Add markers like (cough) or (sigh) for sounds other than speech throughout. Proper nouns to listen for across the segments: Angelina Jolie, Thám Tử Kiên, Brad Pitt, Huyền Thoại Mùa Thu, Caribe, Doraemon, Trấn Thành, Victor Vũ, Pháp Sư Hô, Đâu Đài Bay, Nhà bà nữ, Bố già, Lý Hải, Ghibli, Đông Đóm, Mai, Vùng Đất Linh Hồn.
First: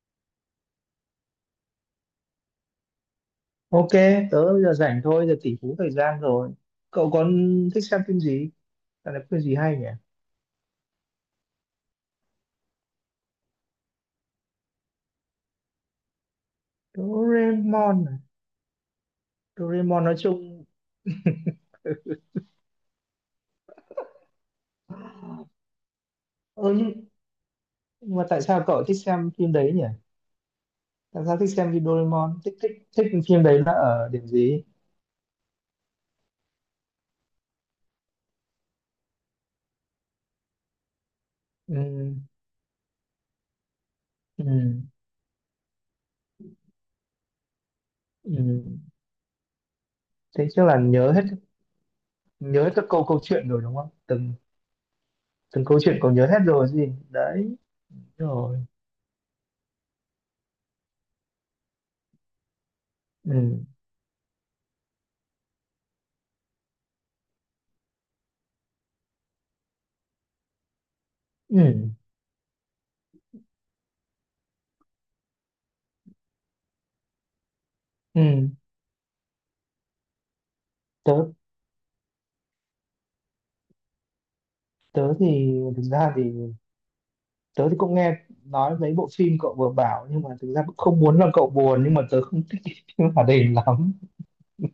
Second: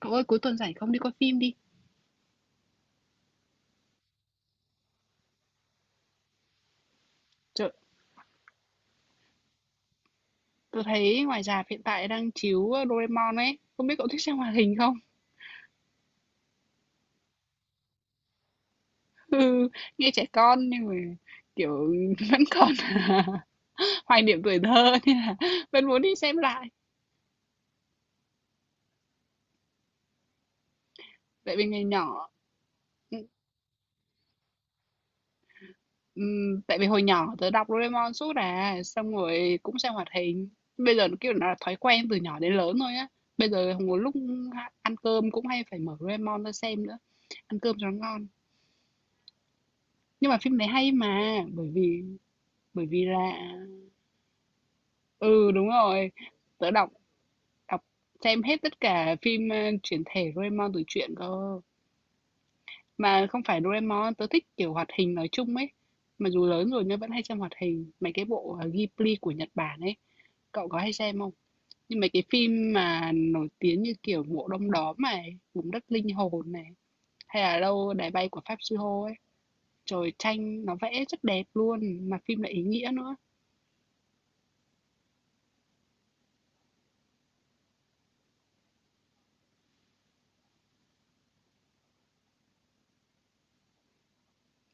Cậu ơi, cuối tuần rảnh không đi coi phim đi. Ok, tớ bây giờ rảnh thôi, giờ tỷ phú thời gian rồi. Cậu còn Trời, thích xem phim gì? Dạo này có phim gì hay nhỉ? tôi thấy ngoài rạp hiện tại đang chiếu Doraemon ấy, không biết cậu thích xem hoạt hình không? (laughs) Doraemon à? Ừ, Doraemon nghe nói trẻ con chung... nhưng mà kiểu (laughs) vẫn còn (laughs) hoài niệm tuổi thơ nên là (laughs) vẫn muốn đi xem lại. Ơ nhưng mà tại sao cậu thích xem phim đấy nhỉ? Tại sao thích Tại vì xem ngày phim nhỏ, Doraemon? Thích phim đấy là ở điểm gì? Tại vì hồi nhỏ tớ đọc Doraemon suốt à, xong rồi cũng xem hoạt hình. Bây giờ nó kiểu là thói quen Ừ, từ nhỏ đến lớn thôi á. Bây giờ một lúc ừ, ăn cơm cũng hay phải mở Doraemon ra xem nữa, ăn cơm cho nó ngon. ừ. Nhưng mà Thế phim chắc đấy là hay nhớ hết mà, nhớ hết các bởi vì câu câu chuyện là rồi đúng không? Từng ừ từng đúng câu chuyện rồi. cậu nhớ hết rồi Tớ gì? đọc Đấy, đọc xem rồi. hết tất cả phim chuyển thể Doraemon từ truyện cơ. Mà không phải Ừ, Doraemon, tớ thích kiểu hoạt hình nói chung ấy. Mà dù lớn rồi nhưng vẫn hay xem hoạt hình, mấy cái bộ Ghibli của Nhật Bản ấy. Cậu có hay xem không? ừ, Nhưng mấy cái phim mà nổi tiếng như kiểu bộ Đông Đóm này, Vùng Đất Linh Hồn này, hay là Đâu Đài Bay của ừ. Pháp Sư Hô ấy. Trời tranh nó vẽ Tớ rất đẹp luôn, mà phim lại ý nghĩa nữa. tớ thì thực ra thì tớ thì cũng nghe nói mấy bộ phim cậu vừa bảo nhưng mà thực ra cũng không muốn làm cậu buồn nhưng mà tớ không thích cái (laughs) phim hoạt hình lắm.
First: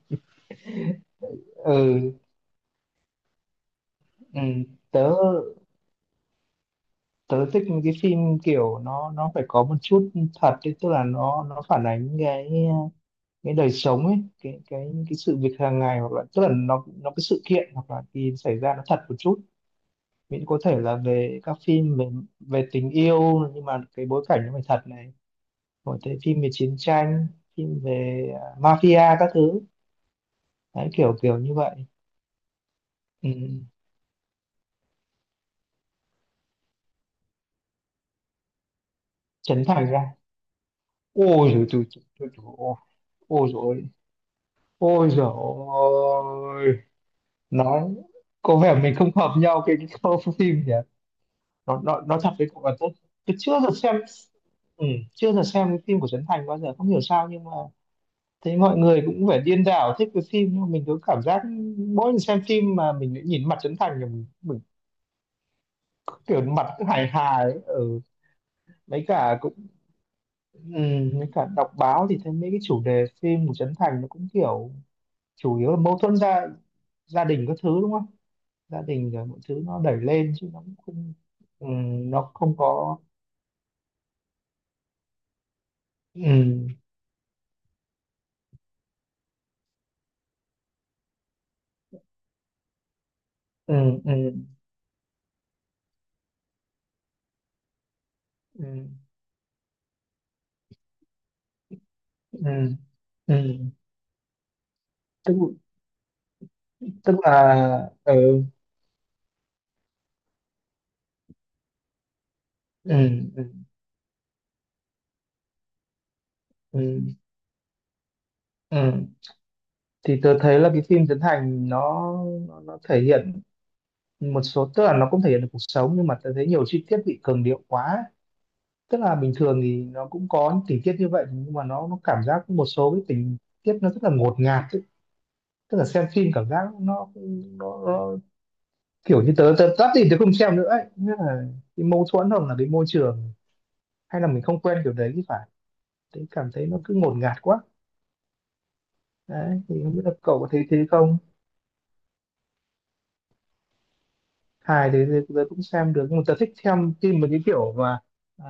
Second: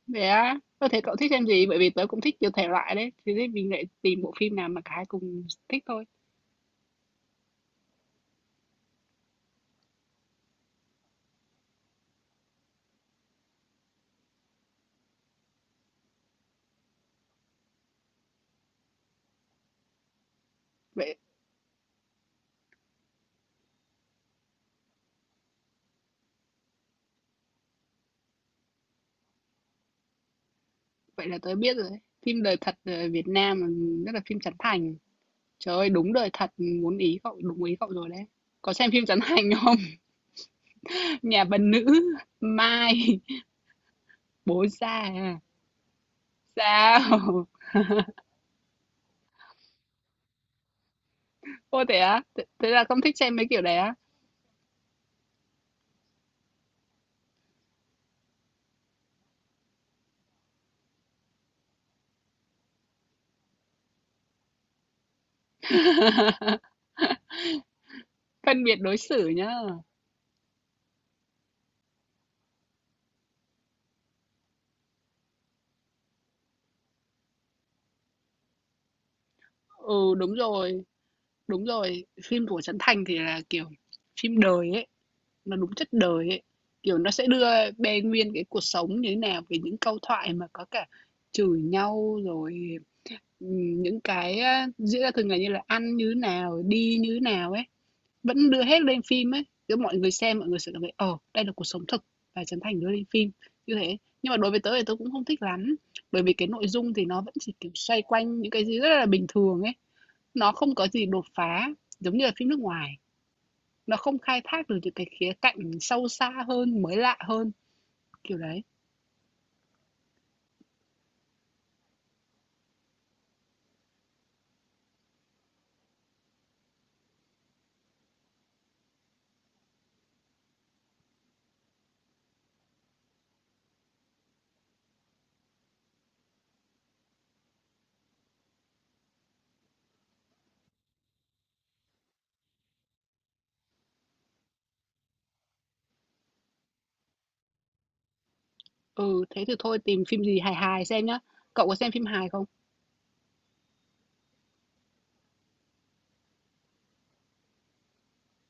Vậy á? Tôi thấy cậu thích xem gì? Bởi vì tớ Ừ, cũng thích nhiều thể loại đấy, thế thì mình lại tìm bộ ừ phim nào mà cả hai tớ cùng thích thôi. tớ thích những cái phim kiểu nó phải có một chút thật ấy, tức là nó phản ánh cái đời sống ấy, cái sự việc hàng ngày hoặc là tức là nó cái sự kiện hoặc là cái xảy ra nó thật một chút, miễn có thể là Vậy về các phim về về tình yêu nhưng mà cái bối cảnh nó phải thật này, có thể phim về chiến tranh, phim về mafia các thứ đấy, kiểu vậy là kiểu tớ như biết rồi vậy. đấy. Phim đời thật Việt Ừ. Nam, rất là phim Trấn Thành. Trời ơi, đúng đời thật, muốn ý cậu, đúng ý cậu rồi đấy. Có xem phim Trấn Thành Chấn không? Thành ra (laughs) Nhà ôi bà rồi nữ, tôi tôi Mai, ôi rồi Bố già ôi rồi à? Sao? nói có vẻ mình không hợp nhau cái câu phim nhỉ, nó Ô thế nó nó á? thật Thế với cậu thế là là tôi không thích xem tôi mấy chưa kiểu đấy được á? xem. Ừ, chưa được xem cái phim của Trấn Thành bao giờ không hiểu sao nhưng mà thấy mọi người cũng vẻ điên đảo thích cái phim nhưng mà mình cứ cảm giác mỗi lần xem phim mà mình lại nhìn mặt Trấn Thành thì mình kiểu (laughs) mặt cứ hài hài ở ừ. Phân biệt đối Mấy xử cả nhá. cũng ừ, với cả đọc báo thì thấy mấy cái chủ đề phim của Trấn Thành nó cũng kiểu chủ yếu là mâu thuẫn gia gia đình các thứ đúng không? Gia đình rồi mọi thứ nó đẩy Ừ, lên đúng chứ nó cũng rồi, không đúng ừ, rồi. nó Phim không của Trấn có Thành thì là kiểu phim đời ấy. Nó đúng chất đời ấy, ừ, kiểu, nó sẽ đưa bê nguyên cái cuộc sống như thế nào, về những câu thoại mà có cả chửi nhau rồi, ừ, ừ, những ừ, cái, a, diễn ra thường ngày như là ăn như thế nào, đi như thế nào ấy, vẫn đưa hết ừ, lên phim ấy. Kiểu, mọi người xem mọi người sẽ cảm thấy, ờ, đây là cuộc sống thực và Trấn ừ, Thành đưa lên phim, ừ. như thế. Nhưng mà đối với tớ thì tớ cũng không tức thích lắm, bởi vì cái nội dung thì tức nó là vẫn chỉ, kiểu, xoay ừ, quanh những cái gì rất là bình thường ấy, nó không có gì đột phá giống như là phim nước ngoài. ừ, ừ, Nó không khai thác được những cái khía cạnh sâu xa hơn, mới ừ, lạ hơn, kiểu đấy. ừ. Thì tôi thấy là cái phim Trấn Thành nó thể hiện một số tức là nó cũng thể hiện được cuộc sống nhưng mà tôi thấy nhiều chi tiết bị cường điệu quá, tức là bình thường thì nó cũng có những tình tiết như vậy nhưng mà nó cảm giác một số cái tình tiết nó rất là ngột ngạt tức là xem phim cảm giác nó kiểu như tớ tớ tắt thì tớ không xem nữa ấy, nghĩa là cái mâu thuẫn hoặc là cái môi trường hay là mình không quen kiểu đấy thì phải, tớ cảm thấy nó cứ ngột ngạt quá. Ừ, thế thì Đấy thì thôi không biết tìm là phim gì cậu có hài thấy hài thế xem nhá. không? Cậu có xem phim hài không? Hài thì tớ tớ cũng xem được nhưng mà tớ thích xem phim một cái kiểu mà à,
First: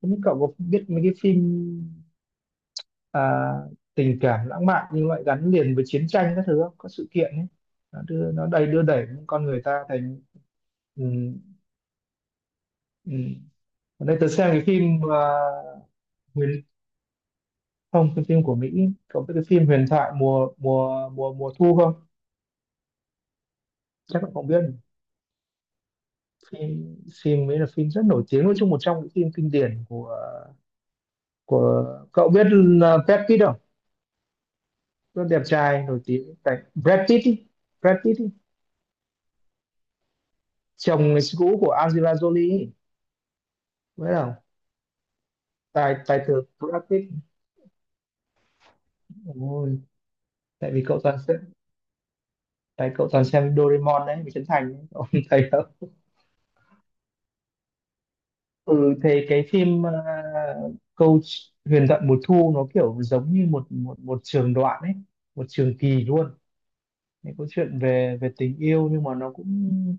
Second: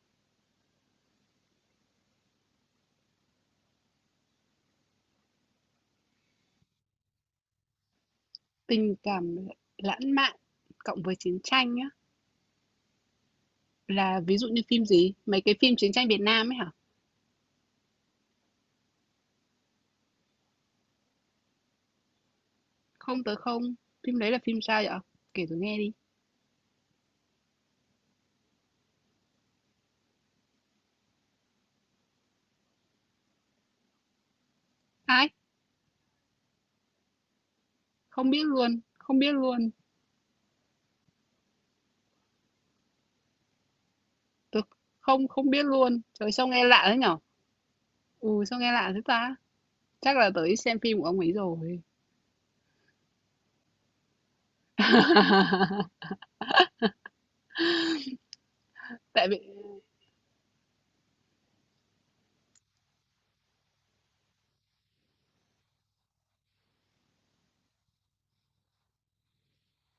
không biết cậu có biết mấy cái phim à, tình cảm lãng mạn như vậy gắn liền với chiến tranh các thứ không? Có sự kiện ấy nó đưa nó đầy đưa Tình đẩy cảm con người ta lãng thành mạn cộng ừ, với chiến tranh nhá. ừ. Ở đây Là tớ ví dụ xem như cái phim phim gì? Mấy cái phim chiến tranh Việt Nam ấy huyền hả? không cái phim của Mỹ, có cái phim Huyền Thoại mùa mùa mùa mùa Thu không? Không tới không. Phim Chắc là đấy là không phim biết. sao vậy? Kể tôi nghe đi. Phim phim ấy là phim rất nổi tiếng, nói chung một trong những phim kinh điển của cậu, biết là Brad Pitt không? Rất Ai? đẹp trai nổi tiếng tại Brad Pitt ý. Brad Pitt Không ý. biết luôn. Không biết luôn. Chồng người cũ của Angelina Jolie ấy. Biết không? Tôi không không biết Tài luôn. tài Trời tử sao nghe Brad lạ thế Pitt. nhở? Ừ sao nghe lạ thế ta? Ôi, Chắc là tới tại xem vì phim cậu của ông toàn ấy xem, rồi. tại cậu toàn xem Doraemon đấy với Trấn Thành đấy. Cậu (laughs) thấy không? (laughs) Ừ thì Tại vì cái phim câu Huyền Thoại Mùa Thu nó kiểu giống như một một một trường đoạn ấy, một trường kỳ luôn, những câu chuyện về về tình yêu nhưng mà nó cũng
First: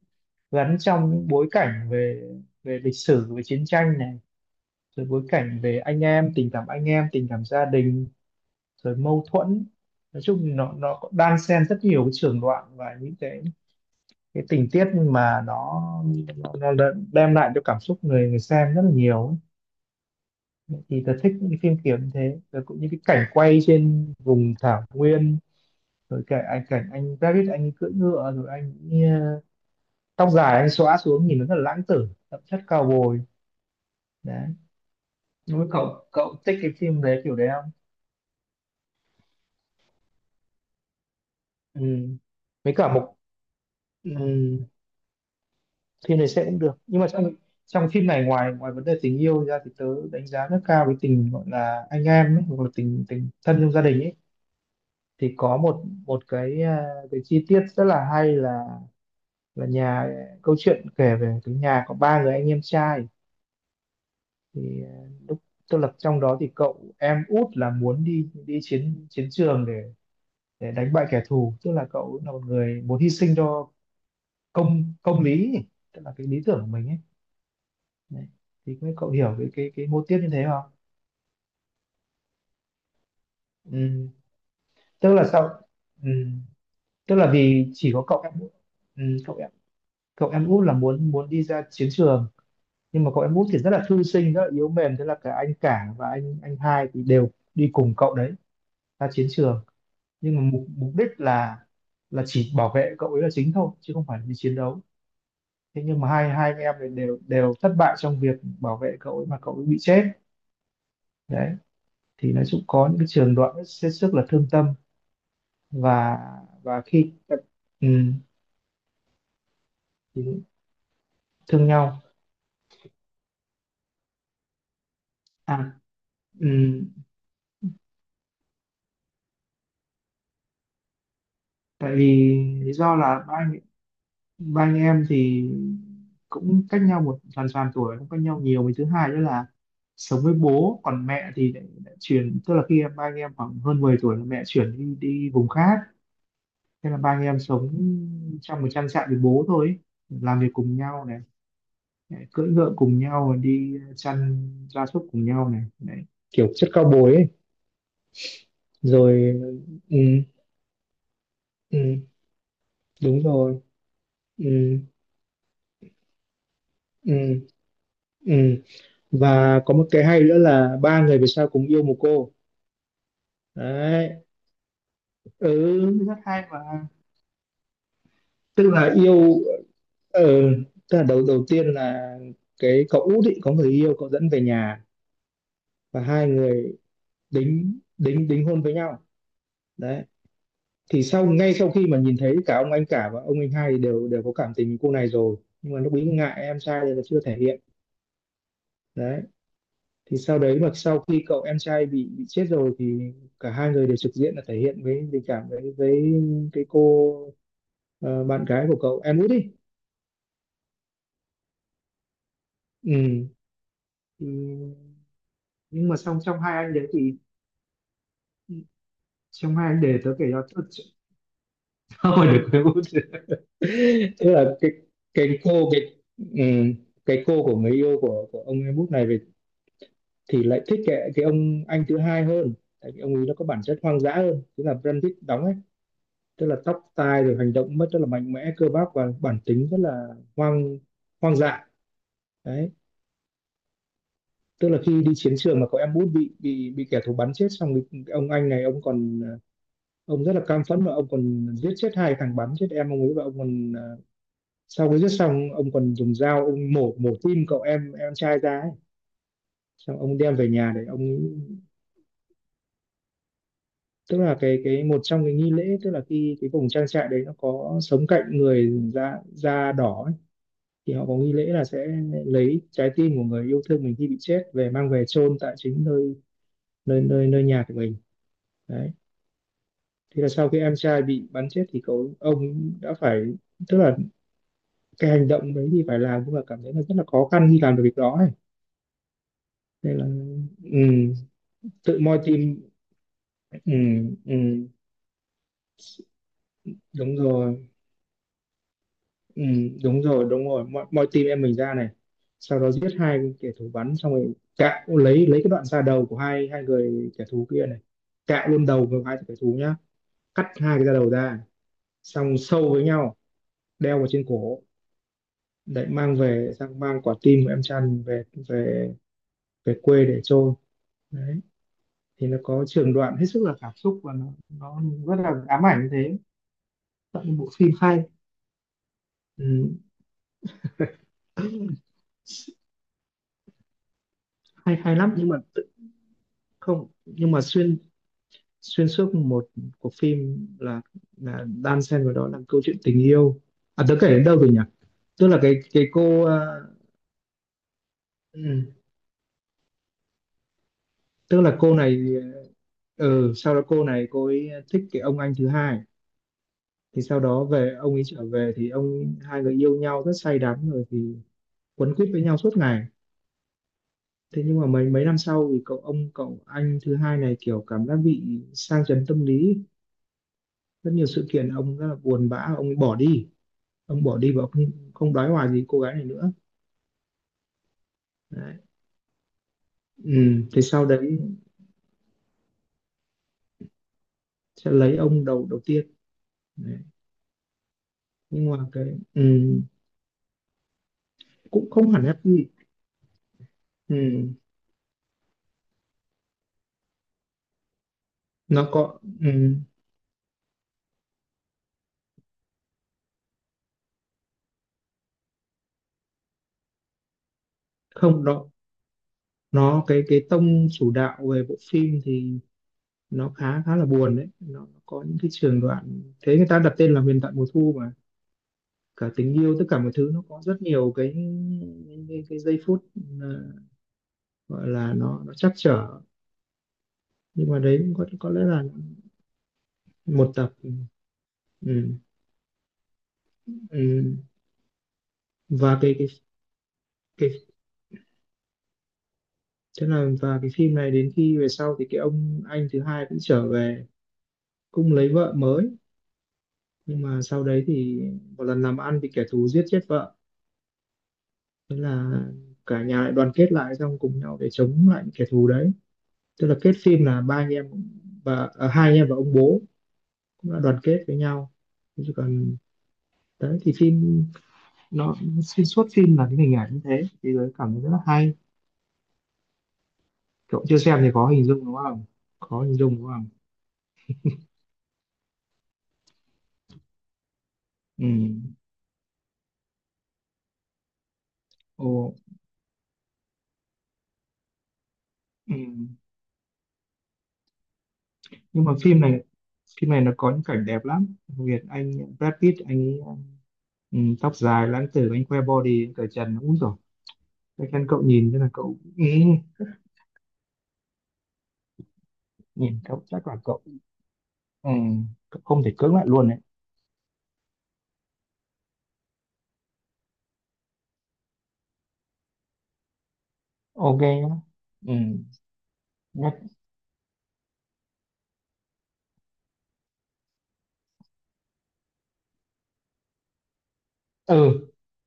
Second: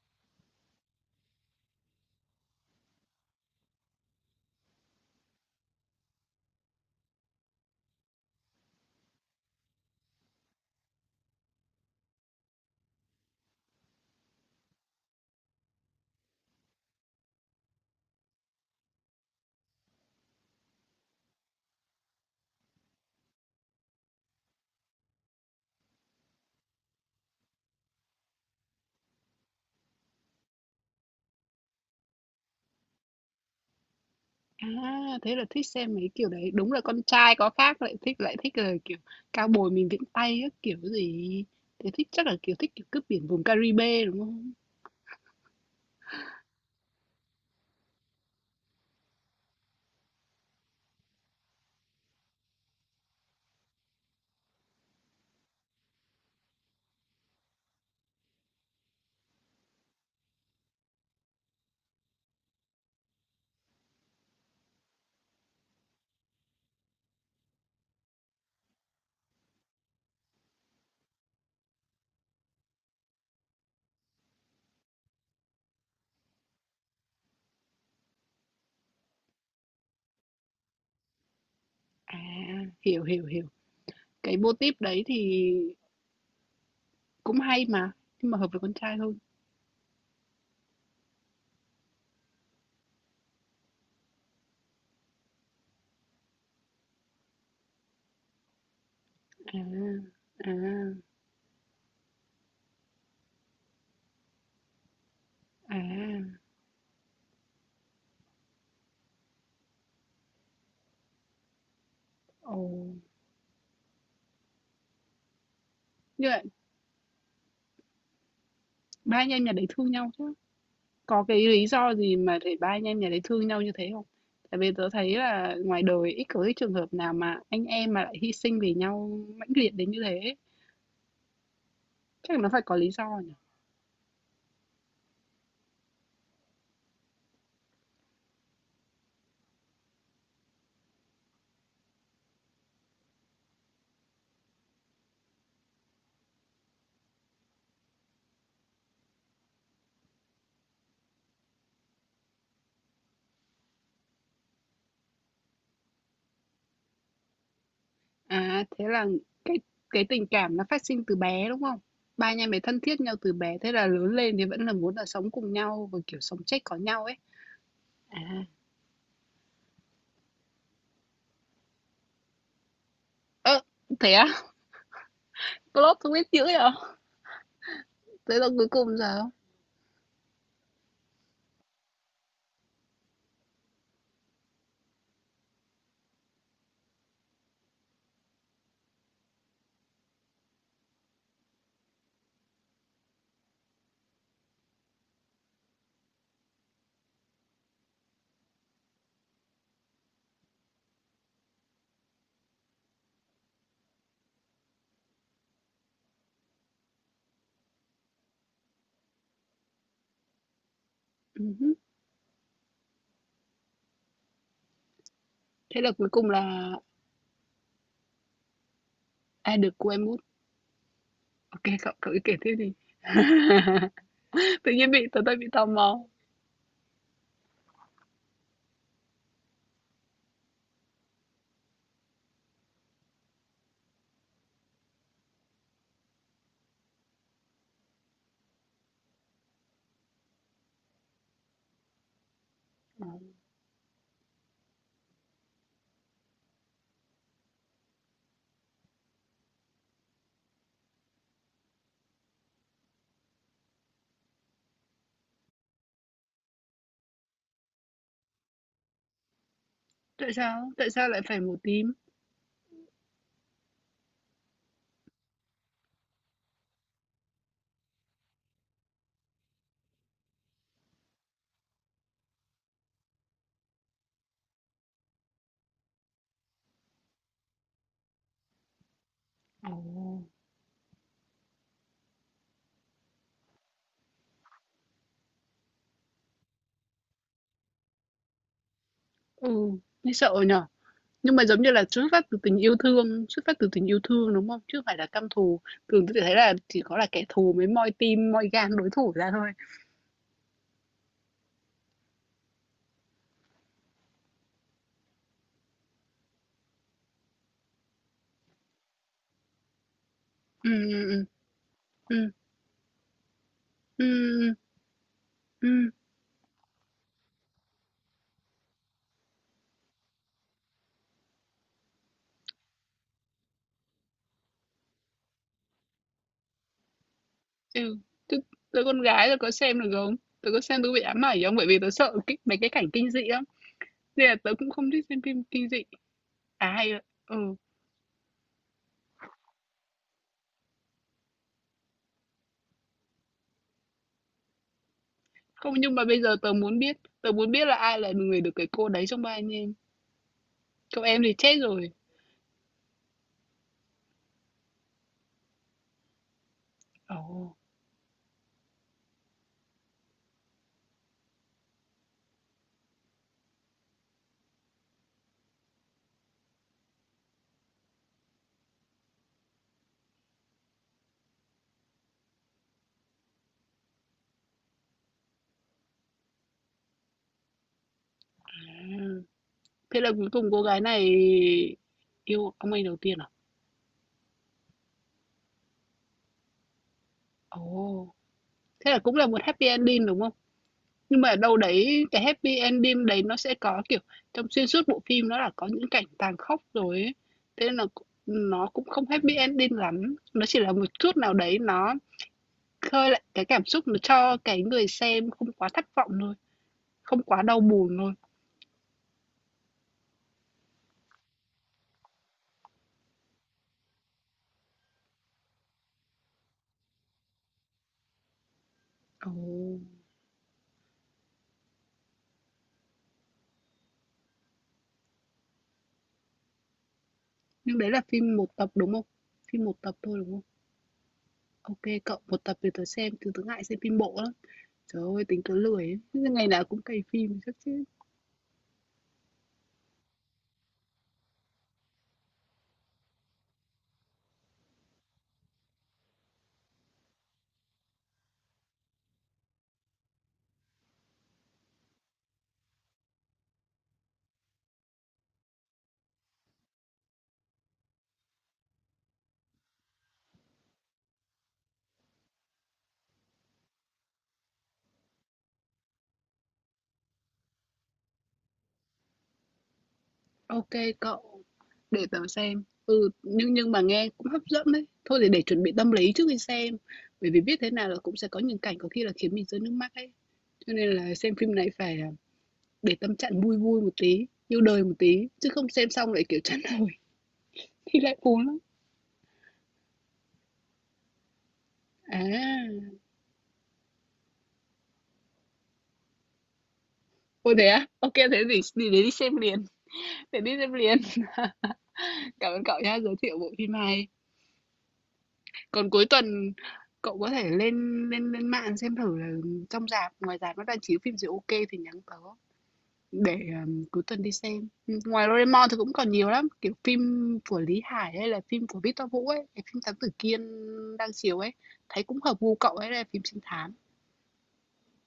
gắn trong những bối cảnh về về lịch sử, về chiến tranh này, rồi bối cảnh về anh em, tình cảm anh em, tình cảm gia đình, rồi mâu thuẫn. Nói chung nó có đan xen rất nhiều cái trường đoạn và những cái tình tiết mà nó đã đem lại cho cảm xúc người người xem rất là nhiều ấy. Thì tớ thích những cái phim kiểu như thế, rồi cũng như cái cảnh quay trên vùng thảo nguyên, rồi cảnh anh David anh cưỡi ngựa rồi anh tóc dài anh xõa xuống nhìn nó rất là lãng tử đậm chất cao bồi. Đấy, À, thế là thích đúng xem cậu mấy kiểu cậu đấy, thích đúng cái là phim con đấy trai kiểu đấy có không? khác lại thích là kiểu cao bồi mình viễn tay các kiểu gì. Ừ, Thế thích chắc là kiểu thích với kiểu cả cướp một biển vùng Caribe ừ, đúng không? phim này sẽ cũng được nhưng mà trong trong phim này ngoài ngoài vấn đề tình yêu ra thì tớ đánh giá rất cao cái tình gọi là anh em ấy, hoặc là tình tình thân trong gia đình ấy, thì có một một cái cái chi tiết rất là hay là nhà câu chuyện kể về cái nhà có ba người anh em trai, thì lúc tức là trong đó thì cậu em út là muốn đi đi chiến chiến trường để đánh bại kẻ thù, tức là cậu là một người muốn hy sinh cho công công lý, tức là cái lý tưởng của mình ấy. Đấy, thì không biết cậu hiểu cái mô tiếp như thế không? À, hiểu hiểu hiểu. Ừm, Cái mô típ đấy Tức là thì sao? Ừm, Tức là cũng hay vì chỉ mà, có cậu nhưng mà em hợp út, với con trai ừm, hơn. Cậu em út là muốn muốn đi ra chiến trường nhưng mà cậu em út thì rất là thư sinh, rất là yếu mềm, thế là cả anh cả và anh hai thì đều đi cùng cậu đấy ra chiến À, trường, nhưng mà à, mục mục đích là chỉ bảo vệ cậu ấy là chính thôi chứ không phải là đi chiến đấu. Thế nhưng mà hai à. hai anh em này đều đều thất bại trong việc bảo vệ cậu ấy mà cậu ấy bị chết. Đấy thì nói Ồ. chung có những cái trường đoạn hết sức là thương tâm, và Như vậy và khi ừm, ba anh em nhà đấy thương nhau chứ. Có cái lý thương do nhau gì mà để ba anh em nhà đấy thương nhau như thế không? Tại vì tớ thấy à là ngoài đời ít có cái trường hợp ừm, nào mà anh em mà lại hy sinh vì nhau mãnh liệt đến như thế ấy. tại vì Chắc nó phải lý có lý do do là nhỉ? ba anh em thì cũng cách nhau một hoàn toàn tuổi cũng cách nhau nhiều, với thứ hai nữa là sống với bố còn mẹ thì lại chuyển, tức là khi em ba anh em khoảng hơn 10 tuổi là mẹ chuyển đi đi vùng khác, thế là ba anh em sống trong một trang trại với bố thôi ấy. Làm việc cùng nhau này, lại cưỡi ngựa cùng nhau đi chăn gia súc cùng nhau này đấy, kiểu chất cao bồi ấy, À thế là rồi cái ừ, cái tình cảm nó phát sinh từ bé đúng không? ừ, Ba anh em ấy thân thiết nhau đúng từ bé rồi thế là lớn lên thì vẫn là ừ, muốn là sống cùng nhau và kiểu sống chết có nhau ấy. ừ, ừ. À Và có một cái hay nữa là ba người về sau cùng yêu một cô. ơ Đấy, thế á? Plot ừ không rất biết dữ hay vậy? mà. Thế là cuối Tức cùng là sao? yêu ờ, tức là đầu đầu tiên là cái cậu út ý, có người yêu cậu dẫn về nhà và hai người đính đính đính hôn với nhau. Đấy, thì sau ngay sau khi mà nhìn thấy cả ông anh cả và ông anh hai thì đều đều có cảm tình với cô này rồi nhưng mà lúc ấy ngại em trai nên là chưa thể hiện. Đấy, thì sau đấy mà sau khi cậu em trai bị chết rồi thì cả hai người đều trực diện là thể hiện với tình cảm với cái cô bạn gái của cậu em út đi. Ừ hứ. Ừ. Ừ. Thế Nhưng là mà cuối xong cùng trong hai là anh đấy thì trong ai hai được anh của để em tớ út? kể cho tớ (laughs) Ok cậu tớ cậu ý hỏi kể được thế em đi. út (laughs) (laughs) tức là Tự nhiên bị tớ tại cái bị tò cô cái mò. ừ, cái cô của người yêu của ông em út này về thì lại thích cái ông anh thứ hai hơn, tại vì ông ấy nó có bản chất hoang dã hơn, tức là Brad Pitt đóng, tức là tóc tai rồi hành động mất rất là mạnh mẽ cơ bắp và bản tính rất là hoang hoang dại. Đấy, Ờ, tức là khi đi chiến trường mà có em út bị kẻ thù bắn chết xong thì ông anh này ông còn ông rất là cam phẫn và ông còn giết chết hai thằng bắn chết em ông ấy và ông còn sau khi giết xong ông còn dùng dao ông mổ mổ tim cậu em trai ra ấy. Xong ông tại đem về sao nhà để tại ông, sao lại phải màu tím. tức là cái một trong cái nghi lễ, tức là khi cái vùng trang trại đấy nó có sống cạnh người da da đỏ thì họ có nghi lễ là sẽ lấy trái tim của người yêu thương mình khi bị chết về, mang về chôn tại chính nơi nơi nơi nơi nhà của mình, đấy. Ồ. Thế là sau khi em trai bị bắn chết thì cậu ông đã phải, tức là cái hành động đấy thì phải làm nhưng mà cảm thấy là rất là khó khăn khi làm được việc đó ấy. Ừ Nên là nghe sợ nhở, ừ, nhưng mà giống như là tự xuất moi phát từ tình tim. yêu thương xuất phát từ tình yêu Ừ, thương đúng không ừ, chứ không phải là căm thù. Thường tôi thấy là chỉ có là đúng kẻ thù rồi. mới moi tim moi gan đối thủ ra Ừ, thôi. đúng rồi, đúng rồi, mọi, mọi team em mình ra này, sau đó giết hai kẻ thù bắn xong rồi, cạo lấy cái đoạn da đầu của hai hai người kẻ thù kia này, cạo luôn đầu của hai kẻ thù nhá, cắt Ừ. hai cái da đầu Ừ. ra, Ừ. xong sâu với nhau, đeo Ừ. vào trên Ừ. cổ để Ừ. mang về, sang mang quả tim của em Trăn về, về, về quê để chôn, đấy. Thì nó có trường đoạn hết sức là cảm xúc và nó rất là ám ảnh thế, tận bộ phim Ừ. hay. Chứ tớ con gái tớ có Ừ. xem được không, tớ có xem tớ bị ám ảnh không, bởi vì tớ (clears throat) sợ cái, mấy cái cảnh kinh dị lắm nên là tớ cũng Hay không hay thích lắm xem nhưng mà phim kinh dị. À không, hay ạ. nhưng mà Ừ. xuyên xuyên suốt một cuộc phim là đan xen vào đó là câu chuyện tình yêu. À, tớ kể đến đâu rồi nhỉ? Tức là cái Không, cái nhưng mà bây cô, giờ tớ muốn biết là ai là người được cái ừ, cô đấy trong ba anh em. Cậu em thì tức chết là cô rồi. này, ừ, sau đó cô này, cô ấy thích cái ông anh thứ hai, thì sau đó Ồ. về ông ấy trở về thì ông, hai người yêu nhau rất say đắm rồi thì quấn quýt với nhau suốt ngày. Thế nhưng mà mấy mấy năm sau thì cậu ông, cậu anh thứ hai này kiểu cảm giác bị sang chấn tâm lý, rất nhiều sự kiện ông rất là buồn bã, ông ấy bỏ đi, ông bỏ đi và ông không không đoái hoài gì cô gái này nữa, đấy. À. Thế là cuối Ừ. cùng cô Thì gái sau đấy này yêu ông anh đầu tiên à? sẽ lấy ông đầu đầu tiên, đấy. Ồ. Nhưng mà cái Thế là cũng ừ. là một happy ending đúng không? Nhưng mà ở đâu Cũng không đấy hẳn cái happy. happy ending đấy nó sẽ có kiểu Ừ. trong xuyên suốt bộ phim nó là có những cảnh tàn khốc rồi ấy. Thế nên là nó Nó cũng có không happy ừ. ending lắm. Nó chỉ là một chút nào đấy nó khơi lại cái cảm xúc nó cho cái người xem không quá thất vọng thôi, không quá đau buồn thôi. Không đó, nó cái tông chủ đạo về bộ phim thì nó khá khá là buồn đấy, nó có những cái trường đoạn, thế người ta đặt tên là huyền thoại mùa thu mà, cả Ồ, tình yêu tất cả mọi thứ nó có rất nhiều cái, cái giây phút ờ, gọi là nó trắc trở, nhưng mà nhưng đấy đấy cũng là có phim lẽ một là tập, đúng không? Phim một tập thôi, đúng một không? tập. OK Ừ, cậu, một tập thì tớ xem, tớ tớ ngại xem phim bộ ừ. lắm. Trời ơi, tính tớ Và lười cái ấy. cái Chứ ngày nào cũng cày cái phim chắc chứ. thế là, và cái phim này đến khi về sau thì cái ông anh thứ hai cũng trở về, cũng lấy vợ mới, nhưng mà sau đấy thì một lần làm ăn thì kẻ thù giết chết vợ, thế là cả nhà lại đoàn kết lại, xong cùng nhau để chống lại kẻ thù đấy. Tức là kết phim là ba anh em và à, hai anh em và ông bố cũng đã đoàn kết với nhau. Thế chứ còn đấy thì phim nó, xuyên suốt phim là cái hình ảnh như thế thì tôi cảm thấy rất là hay. Cậu OK chưa xem thì có cậu, hình dung đúng để không, tớ có xem. hình dung đúng Ừ, không? nhưng mà nghe cũng hấp dẫn đấy. Thôi thì để chuẩn bị tâm lý trước khi xem. Bởi vì biết thế nào là Ừ. cũng sẽ có những cảnh có khi là khiến mình rơi nước mắt ấy. Cho nên là xem phim này Ồ. phải là để tâm trạng vui vui một tí, yêu đời một tí. Chứ Ừ. không xem xong lại kiểu chán nổi (laughs) thì lại buồn lắm. Nhưng mà phim này, phim này nó có những cảnh đẹp lắm, đặc biệt anh À, Brad Pitt anh ấy, ừ, tóc dài lãng tử, anh khoe body, anh cởi trần úi rồi, Ôi chắc thế á? chắn cậu Ô thế nhìn thì thế là cậu để ừ, đi xem liền, để đi xem liền. (laughs) Cảm ơn nhìn cậu nhá, cậu giới chắc là thiệu bộ cậu phim hay. ừ, cậu không thể Còn cưỡng cuối lại luôn đấy. tuần cậu có thể lên lên lên mạng xem thử là trong rạp, ngoài rạp nó đang chiếu phim gì ok thì nhắn tớ để Ok cuối tuần đi nhá. xem. Ừ, Ừ, ngoài Doraemon thì cũng còn nhiều nhắc. lắm, kiểu phim của Lý Hải hay là phim của Victor Vũ ấy, cái phim Thám Tử Kiên đang chiếu ấy, thấy cũng hợp gu cậu ấy là phim trinh thám. Ừ,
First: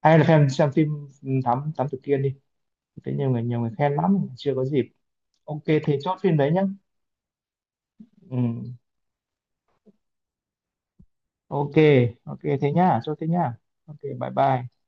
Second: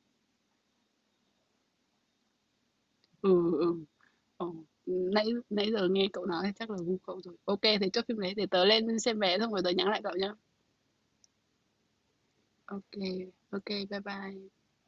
ai là fan xem phim thám thám tử Kiên đi, thế nhiều người Ừ nhiều người ừ. khen lắm, chưa Ồ, có dịp. nãy Ok, nãy giờ thế nghe chốt cậu phim nói đấy thì nhá. chắc là gu cậu rồi. Ok, thì chốt phim đấy Ừ. để tớ lên xem vé xong rồi tớ nhắn lại cậu nhá. Ok. Ok thế Ok, nhá, chốt thế nhá. ok, Ok bye bye bye. bye.